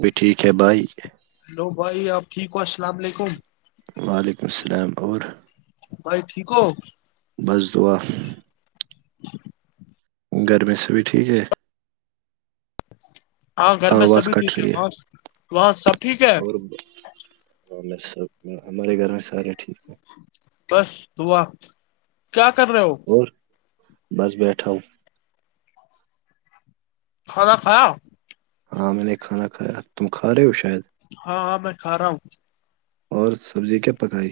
بھی ٹھیک ہے بھائی ہلو بھائی آپ ٹھیک ہو السلام علیکم وعلیکم السلام اور بھائی ٹھیک ہو بس دعا [inaudible] گرمی سے بھی ٹھیک ہے ہاں گھر میں آواز سبھی ٹھیک کٹ ہے رہی وہاں وہاں سب ٹھیک ہے اور سب ہمارے گھر میں سارے ٹھیک ہیں بس دعا کیا کر رہے ہو اور بس بیٹھا ہوں خدا تھاا آ ہاں میں نے کھانا کھایا تم کھا رہے ہو شاید ہاں ہاں میں کھ رہا ہوں اور سبزی کیا پکائی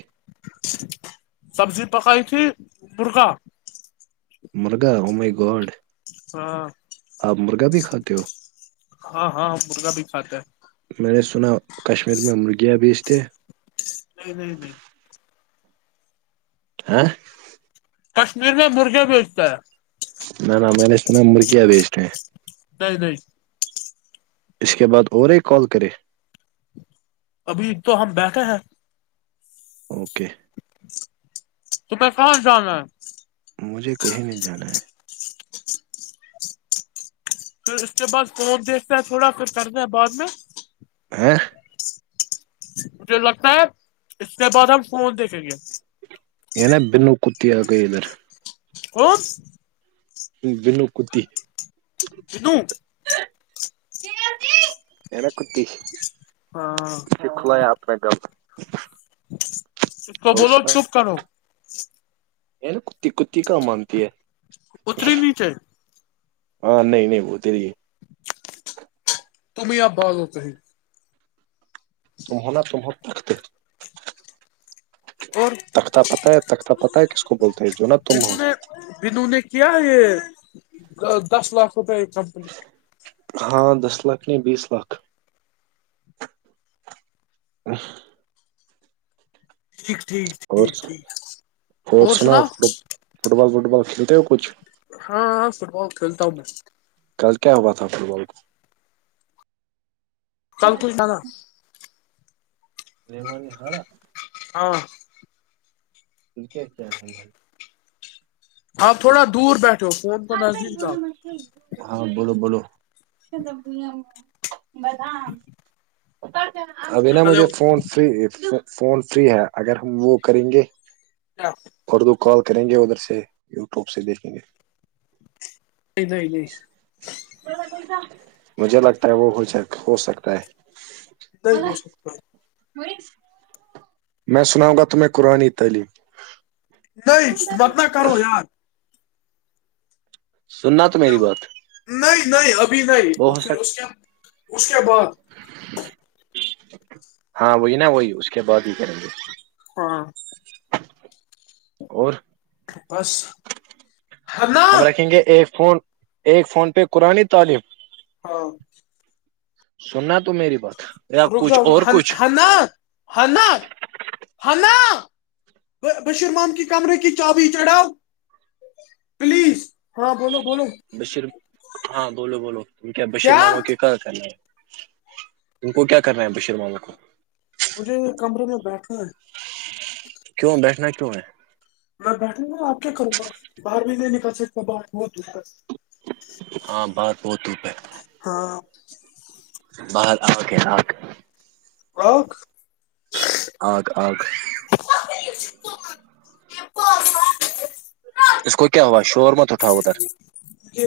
سبزی پکائی تھی مرغا مرغہ عمئی گوڈھ ہاں کھاتے ہو ہاں ہاں مرغا بھی کھاتا ہے میں نے سنا کشمیر میں مرغیاں بیچتے نہیں نہیں نہیں ہاں کشمیر میں مرغے بیچتا ہے نان آ م نے اس ن مرکیا ا بھی اس ہیں تی تی اس کے بعد اورے کال کرے ابھی تو ہم بیٹھے ہیں اوکے توپہیں کہاں سے جانا ہے مجھے کہیں نہیں جانا ہے پھر اس کے بعد فم دیکھتے ہے تھوڑا پھر کرنا ہے بعد میں ہیں مجھے لگتا ہے اس کے بعد ہم فون دیکھیں گے ان بن کتییہ آ گ اھر کوس بلو کتی کنو ا کتی ہاں سکھ لایا اپنا گل تو اور بول چوپ کرو ار کتی کتی کام آنتی ہے اتری نہیںچ ہے ہاں نہیں نہیں وہ تری تم آ بازوت تمہوں نا تمہ تختے اور تختہ پت ہے تخت پتتا ہے کس کو بولتا ہے جو نا تم ہو بنوں نے کیا یہ دس لاکھ روپئے یہ کمپنی ہاں دس لاکھ نہیں بیس لاکھ ا ٹھیک ٹھیک اور ٹھیک ٹھیک اور سنا فٹ فٹ بال وٹ بال کھیلتے ہو کچھ ہاں ہاں فٹ بال کھیلتا ہوں میں کل کیا ہوا تھا فٹ بال کو چل ت ج نا محمان نے ہارا ہاں کرکٹ کل ہیں آپ تھوڑا دور بیٹھ ہو فون کو نزدیک لاؤ ہاں بولو بو ابھی نا مجھے hello phone free phone free ہے اگر ہم وہ کریں گے ر اردو کال کریں گے ادھر سے یوٹیوب سے دیکھیں گے نہیں نہیں نہیں مجھے لگتا ہے وہ ہو ہو سکتا ہے نہیں ہو سکتا وہئی میں سناؤں گا تمہیں قرآانی تعلیم نہیں بت نہ کرو یار سننا تو میری بات نہیں نہیں ابھی نہیں وہ ہو پھر سک اس کے اس کے بعد ہاں وہی نا وہی اس کے بعد ہی کریں گے ہاں [inaudible] اور بس ہے نا ہم رکھیں گے ای فون ایک فون پہ قرانی تعلیم ہاں سننا تو میری بس رک جاؤ ہ نا ہ نا [unintelligible] ہ نا بشیرمان کی کمرے کی چابی چڑھاؤ پلیز ہاں بولو بولو بشیر ہاں بولو بولو ت کیا بشیر ماما کے کہ کرنا ہے ت کو کیا کرنا ہے بشیر مانا کو [unintelligible] مجھے کمرے میں بیٹھا ہے کیوں بیٹھنا کیوں ہے میں بیٹھوں گا آپ کیا کروں گا باہر بھی نہیں نکل سکتا ب بہت دور ہے ہاں بات بہت دھوپ ہے ہاں [unintelligible] ب اوکے اوکے [unintelligible] اک [unintelligible] آگ آ [unintelligible] پ [inaudible] اس کو کیا ہوا شور ما تھاٹھؤ ادھر یہ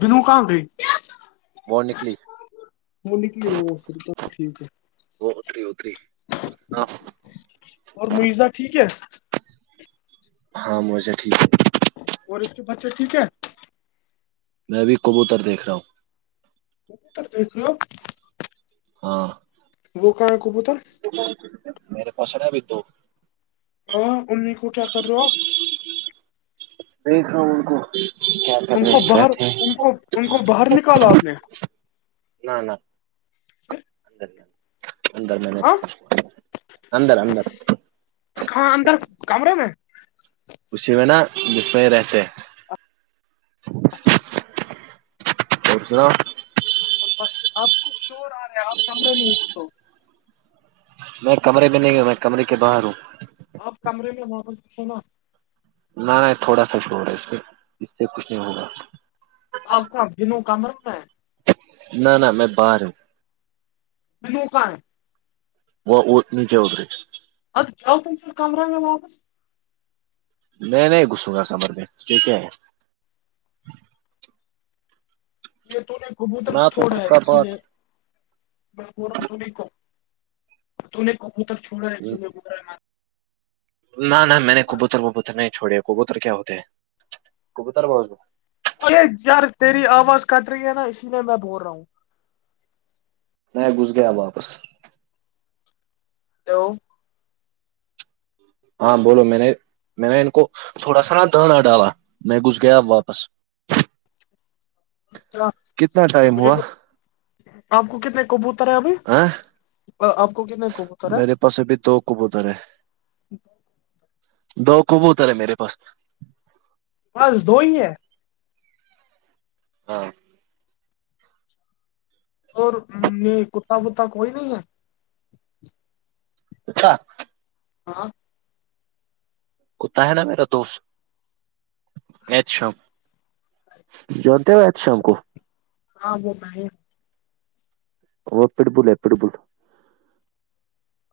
بنو کہاں گئی [unintelligible] وہ نکلی وہ نکلی وہ پھر تو ٹھیک ہے وہ اتری ہوتری اور مزہ ٹھیک ہے [unintelligible] ہاں موچا ٹھیک اور اس کے بچے ٹھیک ہے میں بھی کبوت دیکھ رہا ہوں ت پریو [unintelligible] ہاں [unintelligible] وہ کہاں کوبو تو میرے پاس ابھی دو ہاں امی کو کیا کر رہے ہو آپ دیکھ رہا ہوں ان کو کیا کر ان رہے کو ہیں باہر بیٹھے ہیں. ان کو ان کو باہر نکالا آپ نے نہ نہدر [unintelligible] اندر میں نے ہاں رکھا اندر اندر ہاں اندر کمرے میں اسی میں نا جس میں یہ رہتے اچھا اچھا اور سرؤ [unintelligible] اور بس اپ کچھ شور آ رہے ہے آپ کمرے میں ہی کچھ ہو میں کمرے میں نہیں ہوں میں کمرے کے باہر ہوں آپ کمرے میں مسھے نا [unintelligible] نہ نہیں تھوڑا سا جوو رہا ہے اس میں اس سے کچھ نہیں ہوگا آپ کا دنوں کام رکھ میں ہے ن نہ ن نہ میں باروں [unintelligible] بوکن [unintelligible] وہ وہ نیچے ادری ا چ کمرانگ میں واپس [unintelligible] میں نہیں گھسوں گا کمر میں ٹھیک ہے یہ تو نے کبوتر سنا تو چھوڑا خود ہے کا اسی بات لیے میںا ہ ت تیں کبوتر چھوڑا ہے [unintelligible] نہ نہ میں نے ہے کبوتر کبوتر نہیں چھوڑے کبوتر کیا ہوتے ہیں کبوتر ب ارے یار تیری آواز کٹ رہی ہے نا اسی لیے میں بول رہا ہوں [unintelligible] میں گھس گیا واپس ہلو ہاں بولو میں نے میں نے ان کو تھوڑا سا نا دنانا ڈالا میں گس گیا واپس کتنا ٹائم مجھے ہوا آپ کو کتنے کبوتر ا ابھی ہ آپ کو کتنے کبو تر ہے میرے پاس ابھی دو کبوتر ہے دو کبوتر ہے میرے پاس بس دو ہی ہیں ہاں اور یہ کتا بتا کوئی نہیں ہے اچھا ہاں کوتا ہے نا میرا دوست ایچ شم جتے ہو ایچ شام کو [unintelligible] ہاں ب ب ہے [unintelligible] وہ پٹ بول ہے پٹ بول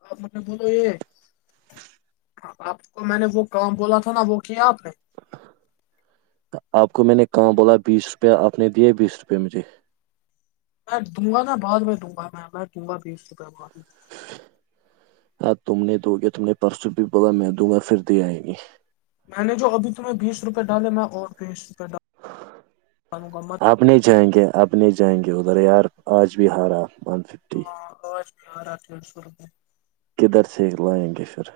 آپ م نے بولو یہ [unintelligible] آپ کو میں نے وہ بولا تھا نا وہ کیا آپ نے آپ کو میں نے کہاں بولا بیس روپیہ آپ نے دیا بیس روپے مجھے میں دوں گا نا بعد میں دوں گا میں دوں گا بیس روپے بعد میں ہاں تم نے تو ہو گیا تم نے پرسوں بھی بولا میں دوں گا پھر دیا ہی نہی میں نے جو ابھی تمہیں بیس روپئے ڈالے میں اور بیس روپے ڈال مکمت آپنے جائیں گے اپنے جائیں گے ادھر یار آج بھی ہارا بن فکر ہرا ت سو روپئے کدھر س لائن گے فر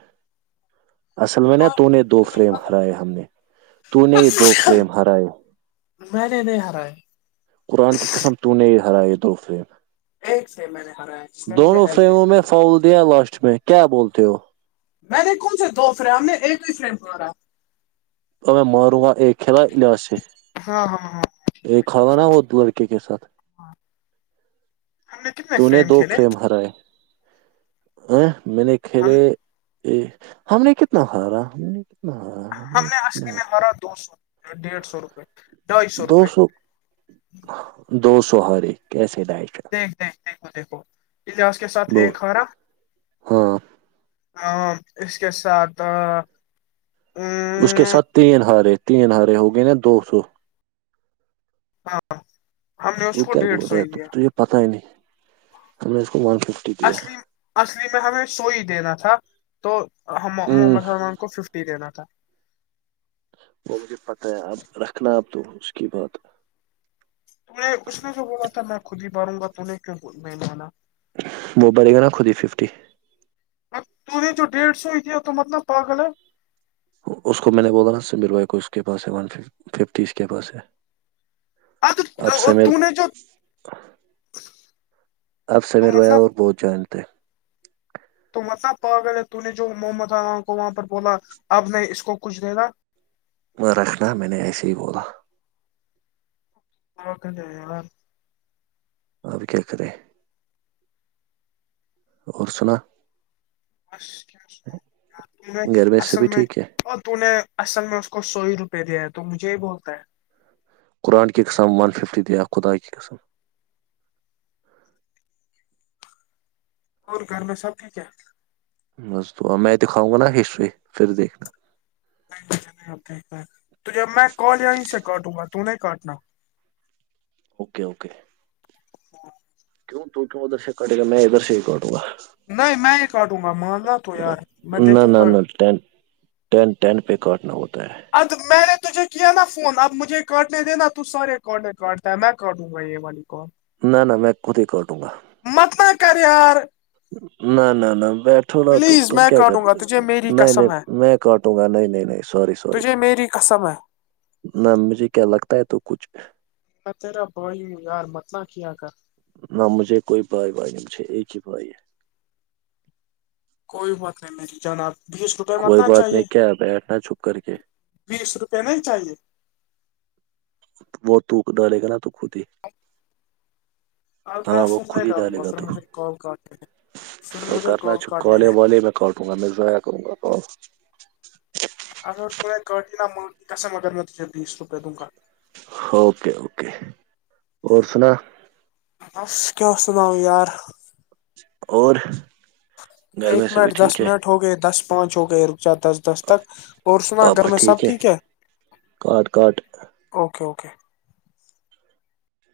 اصل میں نا تمہار تو نے دو تمہیں فریم پتا ہرائے ہم نے تو نے یہ دو فریم ہرائے میں نی نہیں ہارا ہے قرآن کی قسم تو نہیں ہرائی یہ دوفے ایک سے میں نے ہرایا جس میں مجھے دونوں ایج فریموں میں نہیں فاول دیا لاسٹ میں کیا بولتے ہو میں نے کون سے دو فرینڈ ہم نے ایک ہی فرینڈ مارا ایں مارو آاں ایک کھیلا لیا سے ہاں ہاں ہاں ایک کھالانا وہ لڑکے کے ساتھ ہم کتنے تو نے دو کھیلے فریم ہرائے ا میں نے ہم کھیلے ہم نے کتنا ہارا ہم نے اصلی میں ہارا دو سو ڈیڑھ سو روپے دو سو دو سو ہرے کیسے دائش دیکھ دیکھ دیکھو دیکھو اجہس کے ساتھ دو ایک ہارا ہاں ا اس کے ساتھ ا اس کے ساتھ تین ہارے تین ہارے ہو گئے نا دو سو ہاں ہم نے اس کو ڈڑھ سو ہی دیا پتہ نہیں ہم نے اس کو معنف اصلی اصلی میں ہمیں سوئی دینا تھا تو ہوں محمد سلیلمان کو ففٹی دینا تھا وہ مجھے پتہ ہے اب رکھنا اب تو اس کی بات ت نے اس نے جو بولا تھا میں خود ہی ماروں گا تہیں کیوں نہیں مانا وہ بلگا ن خود ہی ففٹی تو یہ جو ڈیڑ سو ہی ت تو مطلب پاگل ہے اس کو میں نے بولا نا سمیر بھائی کو اس کے پاس ہے ففٹی اس کے پاس ہے ا تو اب سمیر تو نے جو آپ سمر بھیا مطلب اور بہت جانتے ہیں تو مطلب پا گل ہے تو نے جو محمد عام کو وہاں پر بولا اب نہیں اس کو کچھ دینا رکھنا میں نے ایسے ہی بولا اورک ج آپ بھی کیا کر رہ ہیں اور سنا کیا میں گھر سے اصل بھی میں ٹھیک ہے اور تو نے اصل میں اس کو سو ہی روپے دیا ہے تو مجھے یہ بولتا ہے قرآن کی قسم ون ففٹی دےیا خداائے کی قسم اور گھر میں سب ٹھیک ہے مزد میں دکھاؤں گا نا ہسٹری پھر دیکھنا نہیں م نہیں آ تو جب میں کال یہیں سے کاٹوں گا تو نہیںیں کاٹنا اوکے اوکے کیوں تو کیوں ادھر سے ک کاٹےا میں ادھر سے ہی کاٹوںا نہیں میں یہ کاٹوں گا ماننا تو یار میں دیکھوں گا تا ٹین ٹین پہ کاٹنا ہوتا ہے اب میں نے تجھے کیا نا فون اب مجھے کاٹنے دینا تو سارے کاٹنے کاٹتا ہے میں کاٹوں الائی عل کوم نہ نہ میں خود ہی کر دوں گا متل کریار نہ نہ نہ بیٹھو نا تم پلیز تم میں کیا کاٹوں گا کرتے ہو تجھے میری نہیں قسم نہیں ہے میں کاٹوں گا نہیں نہیں نہیں سوری سوری تجھے میری قسم ہے نہ مجھے کیا لگتا ہے تو کچھ تیرا بائی یار متلا کیا کر نہ مجھے کوئی بھائی بائی نہیں مجھے ایک ہی بھائی ہے کوئی بات نہیں میری جان آب کوئی بات نہیں کیا بیٹھنا چھپ کر کے بیس روپے میں ہی چاہیے وہ تو ڈالے گ نا تو خود ہی اور میں ہاں وہ سر نہیں خود ہی ڈالوں ڈالے گا سر تو مجھ سے کال کال کر ہیں پھر تو مجھے کرنا چ کالے والے میں کاٹوں گا میں ضائع کروں گا کال اگرٹا مگر میں بیس رپ دوںنک کا اوکے اوکے اور سنا بس کیا اس نا یار اور گھر ایک میں سے بھی منٹ دس ٹھیک ہے منٹ ہو گئے دس پانچ ہو گئے رکچات دس دس تک اور سنا گھر میں سب ٹھیک ہے کاٹ کاٹ اوکے اوکے